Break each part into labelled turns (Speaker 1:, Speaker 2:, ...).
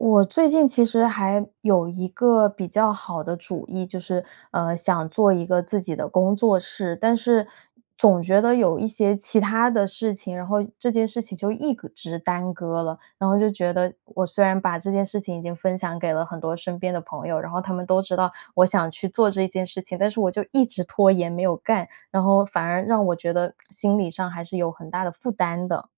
Speaker 1: 我最近其实还有一个比较好的主意，就是，呃，想做一个自己的工作室，但是总觉得有一些其它的事情，然后这件事情就一个直耽搁了，然后就觉得我虽然把这件事情已经分享给了很多身边的朋友，然后他们都知道我想去做这件事情，但是我就一直拖延没有干，然后反而让我觉得心理上还是有很大的负担的。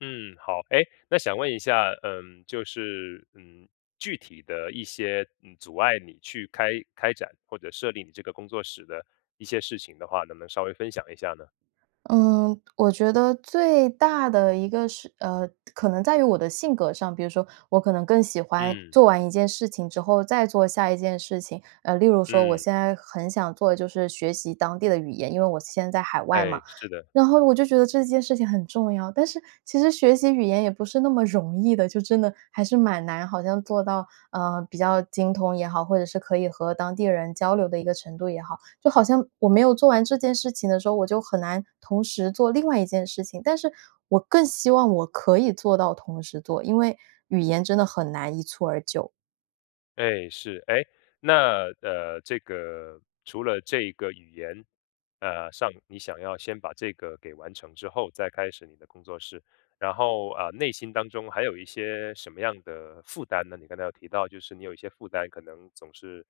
Speaker 2: 嗯，好。诶，那想问一下，嗯，就是，嗯，具体的一些，嗯，阻碍你去开开展或者设立你这个工作室的一些事情的话，能不能稍微分享一下呢？
Speaker 1: 嗯，我觉得最大的一个是呃，可能在于我的性格上，比如说我可能更喜欢
Speaker 2: 嗯。
Speaker 1: 做完一件事情之后再做下一件事情，呃，例如说我
Speaker 2: 嗯。
Speaker 1: 现在很想做的就是学习当地的语言，因为我现在在海外嘛，
Speaker 2: 哎，是的。
Speaker 1: 然后我就觉得这件事情很重要，但是其实学习语言也不是那么容易的，就真的还是蛮难好像做到，呃，比较精通也好，或者是可以和当地人交流的一个程度也好，就好像我没有做完这件事情的时候，我就很难同时做另外一件事情，但是我更希望我可以做到同时做，因为语言真的很难一蹴而就。
Speaker 2: 哎，是。诶，那呃，这个，除了这个语言，呃，上，你想要先把这个给完成之后再开始你的工作室，然后，呃，内心当中还有一些什么样的负担呢？你刚才有提到就是你有一些负担可能总是，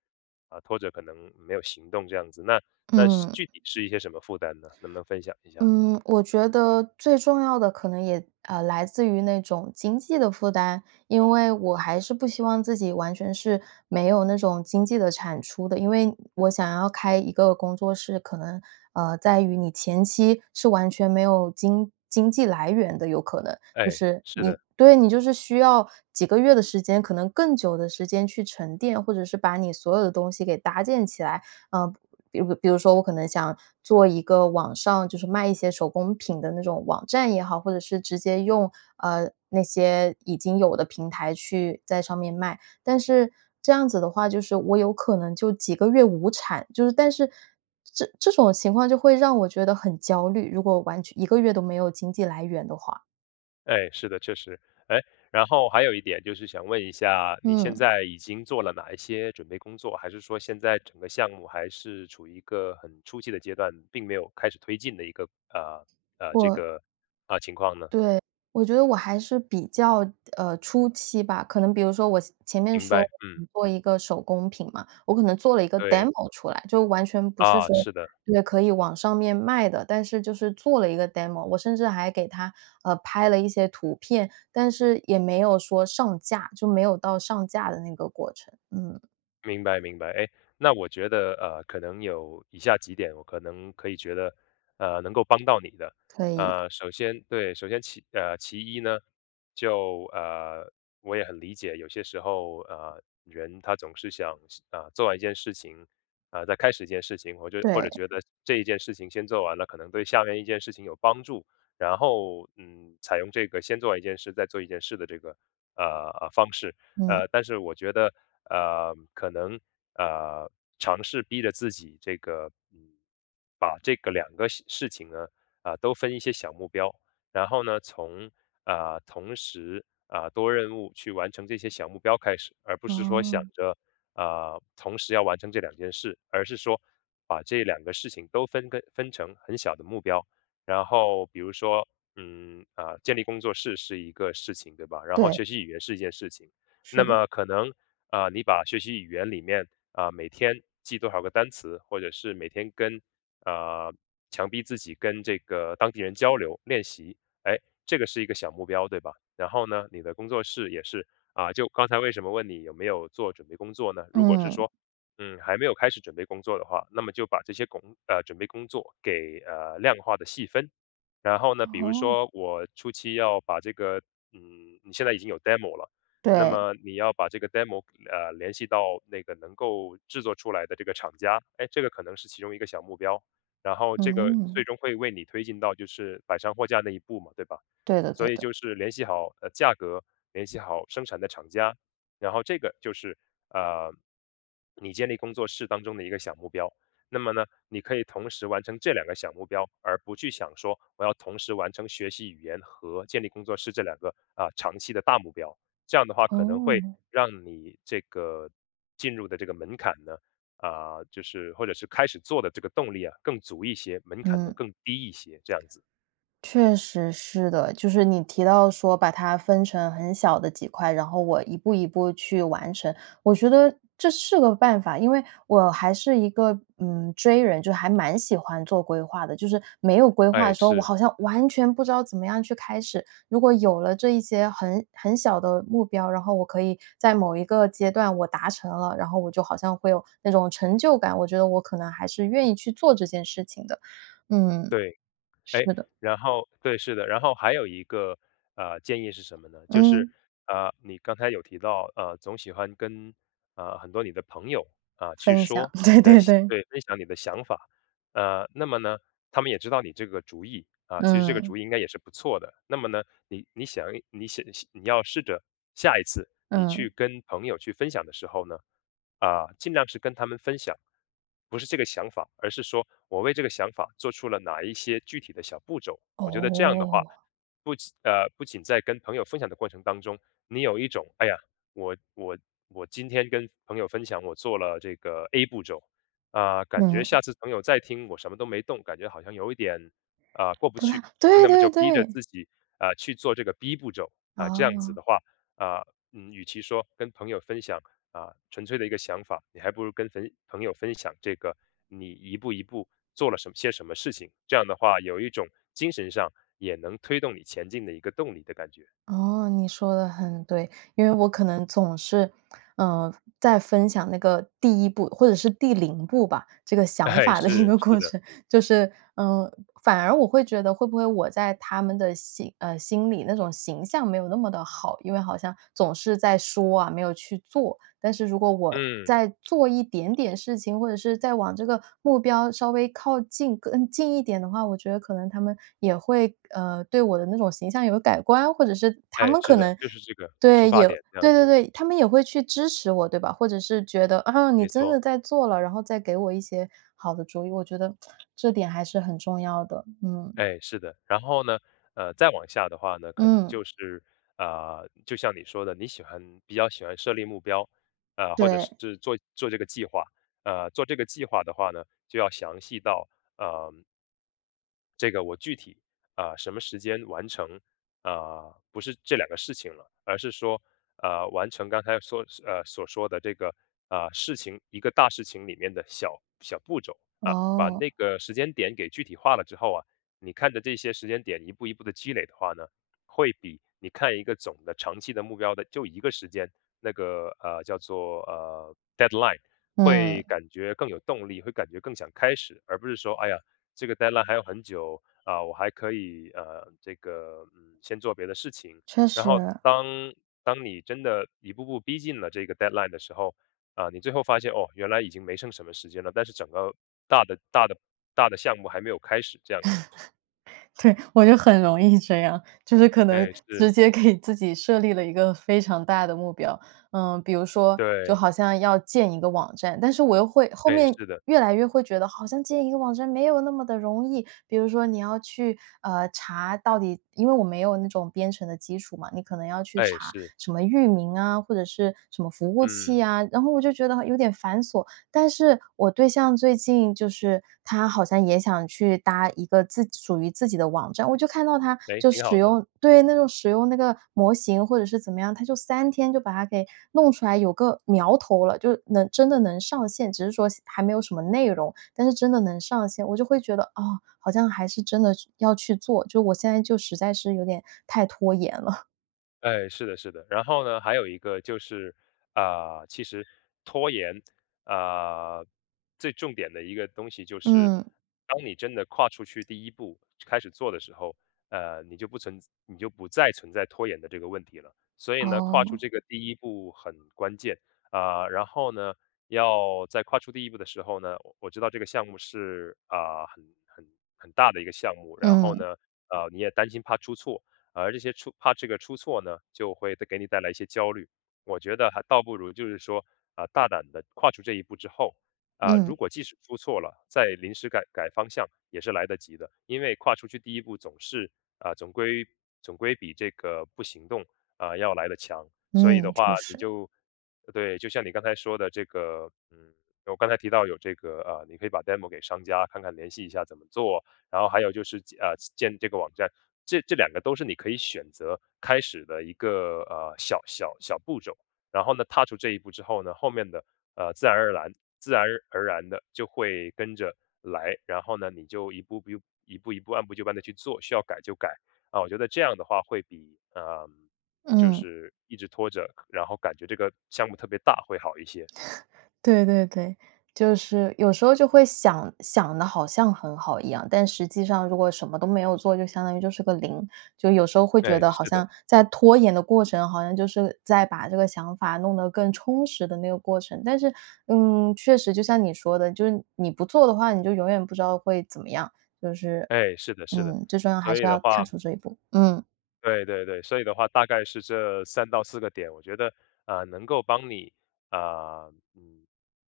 Speaker 2: 呃，拖着可能没有行动这样子，那那是
Speaker 1: 嗯。
Speaker 2: 具体是一些什么负担呢？能不能分享一下？
Speaker 1: 嗯，我觉得最重要的可能也，呃，来自于那种经济的负担，因为我还是不希望自己完全是没有那种经济的产出的，因为我想要开一个工作室，可能，呃，在于你前期是完全没有经经济来源的，有可能
Speaker 2: 哎，
Speaker 1: 就是
Speaker 2: 是
Speaker 1: 你
Speaker 2: 的。
Speaker 1: 对，你就是需要几个月的时间可能更久的时间去沉淀，或者是把你所有的东西给搭建起来，呃，比如比如说我可能想做一个网上，就是卖一些手工品的那种网站也好，或者是直接用，呃，那些已经有的平台去，在上面卖，但是这样子的话就是我有可能就几个月无产，就是但是这这种情况就会让我觉得很焦虑，如果我完全1个月都没有经济来源的话。
Speaker 2: 哎，是的，确实。诶？然后还有一点就是想问一下，你现
Speaker 1: 嗯。
Speaker 2: 在已经做了哪一些准备工作？还是说现在整个项目还是处于一个很初期的阶段，并没有开始推进的一个，呃，呃，这
Speaker 1: 我
Speaker 2: 个呃，情况呢？
Speaker 1: 对，我觉得我还是比较，呃，初期吧，可能比如说先前面
Speaker 2: 明白，
Speaker 1: 说
Speaker 2: 嗯。
Speaker 1: 做一个手工品嘛，我可能做了一个
Speaker 2: 对。
Speaker 1: demo 出来，就完全不是
Speaker 2: 啊，
Speaker 1: 说
Speaker 2: 是的。
Speaker 1: 对，可以网上面卖的，但是就是做了一个 demo。我甚至还给它，呃，拍了一些图片，但是也没有说上架，就没有到上架的那个过程，嗯。
Speaker 2: 明白，明白。诶？那我觉得，呃，可能有以下几点可能可以觉得，呃，能够帮到你的。
Speaker 1: 可以。
Speaker 2: 呃，首先对，首先其呃，其一呢，就，呃，我也很理解有些时候，呃，人他总是想事啊，做完一件事情，啊，再开始一件事情，我觉或者
Speaker 1: 对。
Speaker 2: 觉得这一件事情先做完了可能对下面一件事情有帮助。然后，嗯，采用这个先做完一件事再做一件事的这个，呃，呃方式。
Speaker 1: 嗯。
Speaker 2: 呃，但是我觉得，呃，可能，呃，尝试逼着自己这个，嗯，把这个两个事事情呢，呃，都分一些小目标，然后呢，从，呃，同时，啊，多任务去完成这些小目标开始，而不是说想
Speaker 1: 哦。
Speaker 2: 着，呃，同时要完成这两件事，而是说把这两个事情都分跟分成很小的目标。然后比如说，嗯，啊，建立工作室是一个事情，对吧？然后
Speaker 1: 对。
Speaker 2: 学习语言是一件事情。那
Speaker 1: 是的。
Speaker 2: 么可能，呃，你把学习语言里面，啊，每天记多少个单词，或者是每天跟啊，强逼自己跟这个当地人交流、练习。诶，这个是一个小目标对吧？然后呢，你的工作室也是，啊，就刚才为什么问你有没有做准备工作呢？如果是
Speaker 1: 嗯。
Speaker 2: 说，嗯，还没有开始准备工作的话，那么就把这些工呃准备工作给，呃，量化的细分。然后呢，比如
Speaker 1: 哦。
Speaker 2: 说我初期要把这个，嗯，你现在已经有 demo 了，那
Speaker 1: 对。
Speaker 2: 么你要把这个 demo 啊，联系到那个能够制作出来的这个厂家，哎，这个可能是其中1个小目标。然后这个
Speaker 1: 嗯。
Speaker 2: 最终会为你推进到就是摆上货架那一步嘛，对吧？
Speaker 1: 对的，
Speaker 2: 所
Speaker 1: 对
Speaker 2: 以
Speaker 1: 的。
Speaker 2: 就是联系好，呃，价格，联系好生产的厂家，然后这个就是，呃，你建立工作室当中的一个小目标。那么呢，你可以同时完成这两个小目标，而不去想说我要同时完成学习语言和建立工作室这两个，呃，长期的大目标。这样的话可能会
Speaker 1: 哦。
Speaker 2: 让你这个进入的这个门槛呢，啊，就是或者是开始做的这个动力呀，更足一些，门槛呢，
Speaker 1: 嗯。
Speaker 2: 更低一些，这样子。
Speaker 1: 确实是的，就是你提到说把它分成很小的几块，然后我一步一步去完成。我觉得这是个办法，因为我还是一个，嗯，J 人，就还蛮喜欢做规划的，就是没有规划的
Speaker 2: 哎，
Speaker 1: 时候，我
Speaker 2: 是。
Speaker 1: 好像完全不知道怎么样去开始。如果有了这一些很很小的目标，然后我可以在某一个阶段我达成了，然后我就好像会有那种成就感，我觉得我可能还是愿意去做这件事情的，嗯，
Speaker 2: 对，
Speaker 1: 是
Speaker 2: 诶，
Speaker 1: 的。
Speaker 2: 然后对，是的，然后还有一个，呃，建议是什么呢？就是，
Speaker 1: 嗯。
Speaker 2: 呃你刚才有提到，呃，总喜欢跟，呃，很多你的朋友，啊，去
Speaker 1: 分享，
Speaker 2: 说
Speaker 1: 对
Speaker 2: 你的
Speaker 1: 对
Speaker 2: 想
Speaker 1: 对。
Speaker 2: 对分享你的想法。呃，那么呢，他们也知道你这个主意，啊，其实这个
Speaker 1: 嗯。
Speaker 2: 主意应该也是不错的。那么呢，你你想一你想想你要试着下一次你去
Speaker 1: 嗯。
Speaker 2: 跟朋友去分享的时候呢，啊，尽量是跟他们分享。不是这个想法，而是说，我为这个想法做出了哪一些具体的小步骤。我觉得这样的话，
Speaker 1: 哦。
Speaker 2: 不仅呃，不仅在跟朋友分享的过程当中，你有一种，哎呀，我我我今天跟朋友分享，我做了这个 A 步骤，啊，感觉
Speaker 1: 嗯。
Speaker 2: 下次朋友再听我什么都没动，感觉好像有一点，呃，过不
Speaker 1: 不啦，
Speaker 2: 去。
Speaker 1: 对
Speaker 2: 那么就
Speaker 1: 对
Speaker 2: 逼着
Speaker 1: 对。
Speaker 2: 自己，呃，去做这个 B 步骤，啊，这样子
Speaker 1: 哦。
Speaker 2: 的话，啊，嗯，与其说跟朋友分享，啊，纯粹的一个想法，你还不如跟朋朋友分享这个你一步一步做了什些什么事情，这样的话有一种精神上也能推动你前进的一个动力的感觉。
Speaker 1: 哦，你说得很对，因为我可能总是，呃，在分享那个第1步，或者是第0步吧，这个想
Speaker 2: 哎，
Speaker 1: 法的一
Speaker 2: 是，
Speaker 1: 个
Speaker 2: 是
Speaker 1: 过
Speaker 2: 的。
Speaker 1: 程，就是，嗯反而我会觉得会不会我在他们的心呃，心里那种形象没有那么的好，因为好像总是在说啊，没有去做。但是如果我
Speaker 2: 嗯。
Speaker 1: 在做一点点事情，或者是再往这个目标稍微靠近更近一点的话，我觉得可能他们也会，呃，对我的那种形象有改观，或者是他
Speaker 2: 哎，
Speaker 1: 们
Speaker 2: 是
Speaker 1: 可
Speaker 2: 的，
Speaker 1: 能
Speaker 2: 就是这个，出
Speaker 1: 对，
Speaker 2: 发
Speaker 1: 有
Speaker 2: 点这样
Speaker 1: 对对
Speaker 2: 子。
Speaker 1: 对，他们也会去支持我，对吧？或者是觉得，啊，你
Speaker 2: 没
Speaker 1: 真
Speaker 2: 错。
Speaker 1: 的在做了，然后再给我一些好的主意，我觉得 这点还是很重要的，嗯。
Speaker 2: 哎，是的。然后呢，呃，再往下的话呢，可能
Speaker 1: 嗯。
Speaker 2: 就是，呃，就像你说的，你喜欢比较喜欢设立目标，呃，或者
Speaker 1: 对。
Speaker 2: 是做做这个计划，呃，做这个计划的话呢，就要详细到，呃这个我具体，呃，什么时间完成，呃，不是这两个事情了，而是说，呃，完成刚才说呃，所说的这个，呃，事情，一个大事情里面的小小步骤啊。把
Speaker 1: 哦。
Speaker 2: 那个时间点给具体化了之后啊，你看着这些时间点一步一步地积累的话呢，会比你看一个总的长期的目标的就一个时间，那个，呃，叫做，呃，deadline 会
Speaker 1: 嗯。
Speaker 2: 感觉更有动力，会感觉更想开始，而不是说，哎呀，这个 deadline 还有很久啊，我还可以，呃，这个，先做别的事情。
Speaker 1: 确
Speaker 2: 然
Speaker 1: 实。
Speaker 2: 后当当你真的一步步逼近了这个 deadline 的时候，啊，你最后发现，哦，原来已经没剩什么时间了，但是整个大的大的大的项目还没有开始这样子。
Speaker 1: 对，我就很容易这样，就是可能
Speaker 2: 哎，
Speaker 1: 直
Speaker 2: 是。
Speaker 1: 接给自己设立了一个非常大的目标。呃，比如说就
Speaker 2: 对。
Speaker 1: 好像要建一个网站，但是我又会后
Speaker 2: 哎，
Speaker 1: 面
Speaker 2: 是的。
Speaker 1: 越来越会觉得，好像建一个网站没有那么的容易，比如说你要去，呃，查到底因为我没有那种编程的基础嘛，你可能要去
Speaker 2: 哎，
Speaker 1: 查
Speaker 2: 是。
Speaker 1: 什么域名啊，或者是什么服务器
Speaker 2: 嗯。
Speaker 1: 啊，然后我就觉得有点繁琐。但是，我对象最近就是他好像也想去搭一个自属于自己的网站，我就看到他
Speaker 2: 哎，
Speaker 1: 就
Speaker 2: 挺
Speaker 1: 使
Speaker 2: 好的。
Speaker 1: 用对，那种使用那个模型或者是怎么样，他就3天就把它给弄出来，有个苗头了，就能真的能上线，只是说还没有什么内容，但是真的能上线。我就会觉得，啊，好像还是真的要去做，就我现在就实在是有点太拖延了。
Speaker 2: 哎，是的，是的。然后呢，还有一个就是，呃，其实拖延，呃，最重点的一个东西就是，
Speaker 1: 嗯。
Speaker 2: 当你真的跨出去第一步，开始做的时候，呃，你就不存在你就不再存在拖延的这个问题了。所以呢，跨出
Speaker 1: 哦。
Speaker 2: 这个第一步很关键。呃，然后呢，要再跨出第一步的时候呢，我知道这个项目是，呃，很很很大的一个项目，然后
Speaker 1: 嗯。
Speaker 2: 呢，呃，你也担心怕出错，而这些出怕这个出错呢，就会给你带来一些焦虑。我觉得还倒不如就是说，啊，大胆地跨出这一步之后，啊，如
Speaker 1: 嗯。
Speaker 2: 果即使出错了，再临时改改方向也是来得及的。因为跨出去第一步总是啊，总归-总归比这个不行动，啊，要来得强。所以的
Speaker 1: 嗯，
Speaker 2: 话
Speaker 1: 确
Speaker 2: 你
Speaker 1: 实。
Speaker 2: 就呃，对，就像你刚才说的这个，嗯，我刚才提到有这个，呃，你可以把 demo 给商家看看联系一下怎么做，然后还有就是建呃，建这个网站，这这两个都是你可以选择开始的一个，呃，小小小步骤。然后呢，踏出这一步之后呢，后面的，呃，自然而蓝自然而然地就会跟着来。然后呢，你就一步步一步一步按部就班地去做，需要改就改。呃，我觉得这样的话会比，呃，就
Speaker 1: 嗯。
Speaker 2: 是一直拖着，然后感觉这个项目特别大会好一些。
Speaker 1: 对，对，对，就是有时候就会想想得好像很好一样，但实际上如果什么都没有做，就相当于就是个0。就有时候会觉
Speaker 2: 哎，
Speaker 1: 得好
Speaker 2: 是的。
Speaker 1: 像在拖延的过程，好像就是在把这个想法，弄得更充实的那个过程，但是，嗯，确实就像你说的，就是你不做的话，你就永远不知道会怎么样。就是
Speaker 2: 哎，是的，是的。
Speaker 1: 嗯，最重要还
Speaker 2: 所
Speaker 1: 是
Speaker 2: 以
Speaker 1: 要
Speaker 2: 的话
Speaker 1: 踏出这一步，嗯。
Speaker 2: 对对对，所以的话大概是这3到4个点，我觉得，呃，能够帮你，呃，嗯，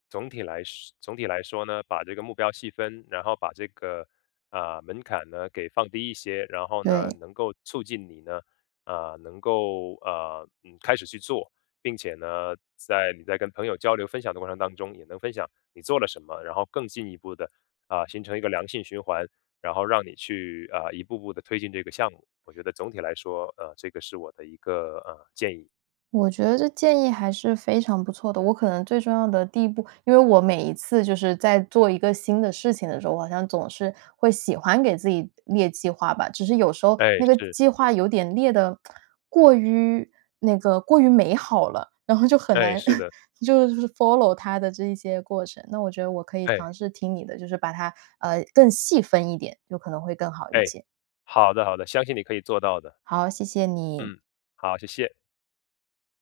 Speaker 2: 总体来说总体来说呢，把这个目标细分，然后把这个，呃，门槛呢，给放低一些，然后呢，
Speaker 1: 对。
Speaker 2: 能够促进你呢，呃，能够，呃，嗯，开始去做。并且呢，在你在跟朋友交流分享的过程当中，也能分享你做了什么，然后更进一步的，呃，形成一个良性循环，然后让你去，呃，一步步地推进这个项目，我觉得总体来说，呃，这个是我的一个，呃，建议。
Speaker 1: 我觉得这建议还是非常不错的，我可能最重要的第一步因为我每一次就是在做一个新的事情的时候，我好像总是会喜欢给自己列计划吧。只是有时候
Speaker 2: 哎，
Speaker 1: 那个计
Speaker 2: 是。
Speaker 1: 计划有点列的，过于，那个过于美好了，然后就很
Speaker 2: 哎，
Speaker 1: 难
Speaker 2: 是 的。
Speaker 1: 就是 follow 它的这一些过程。那我觉得我可以尝
Speaker 2: 哎。
Speaker 1: 试听你的，就是把它，呃，更细分一点，就可能会更好一
Speaker 2: 哎，
Speaker 1: 些。
Speaker 2: 好的，好的，相信你可以做到的。
Speaker 1: 好，谢谢你。
Speaker 2: 嗯，好，谢谢。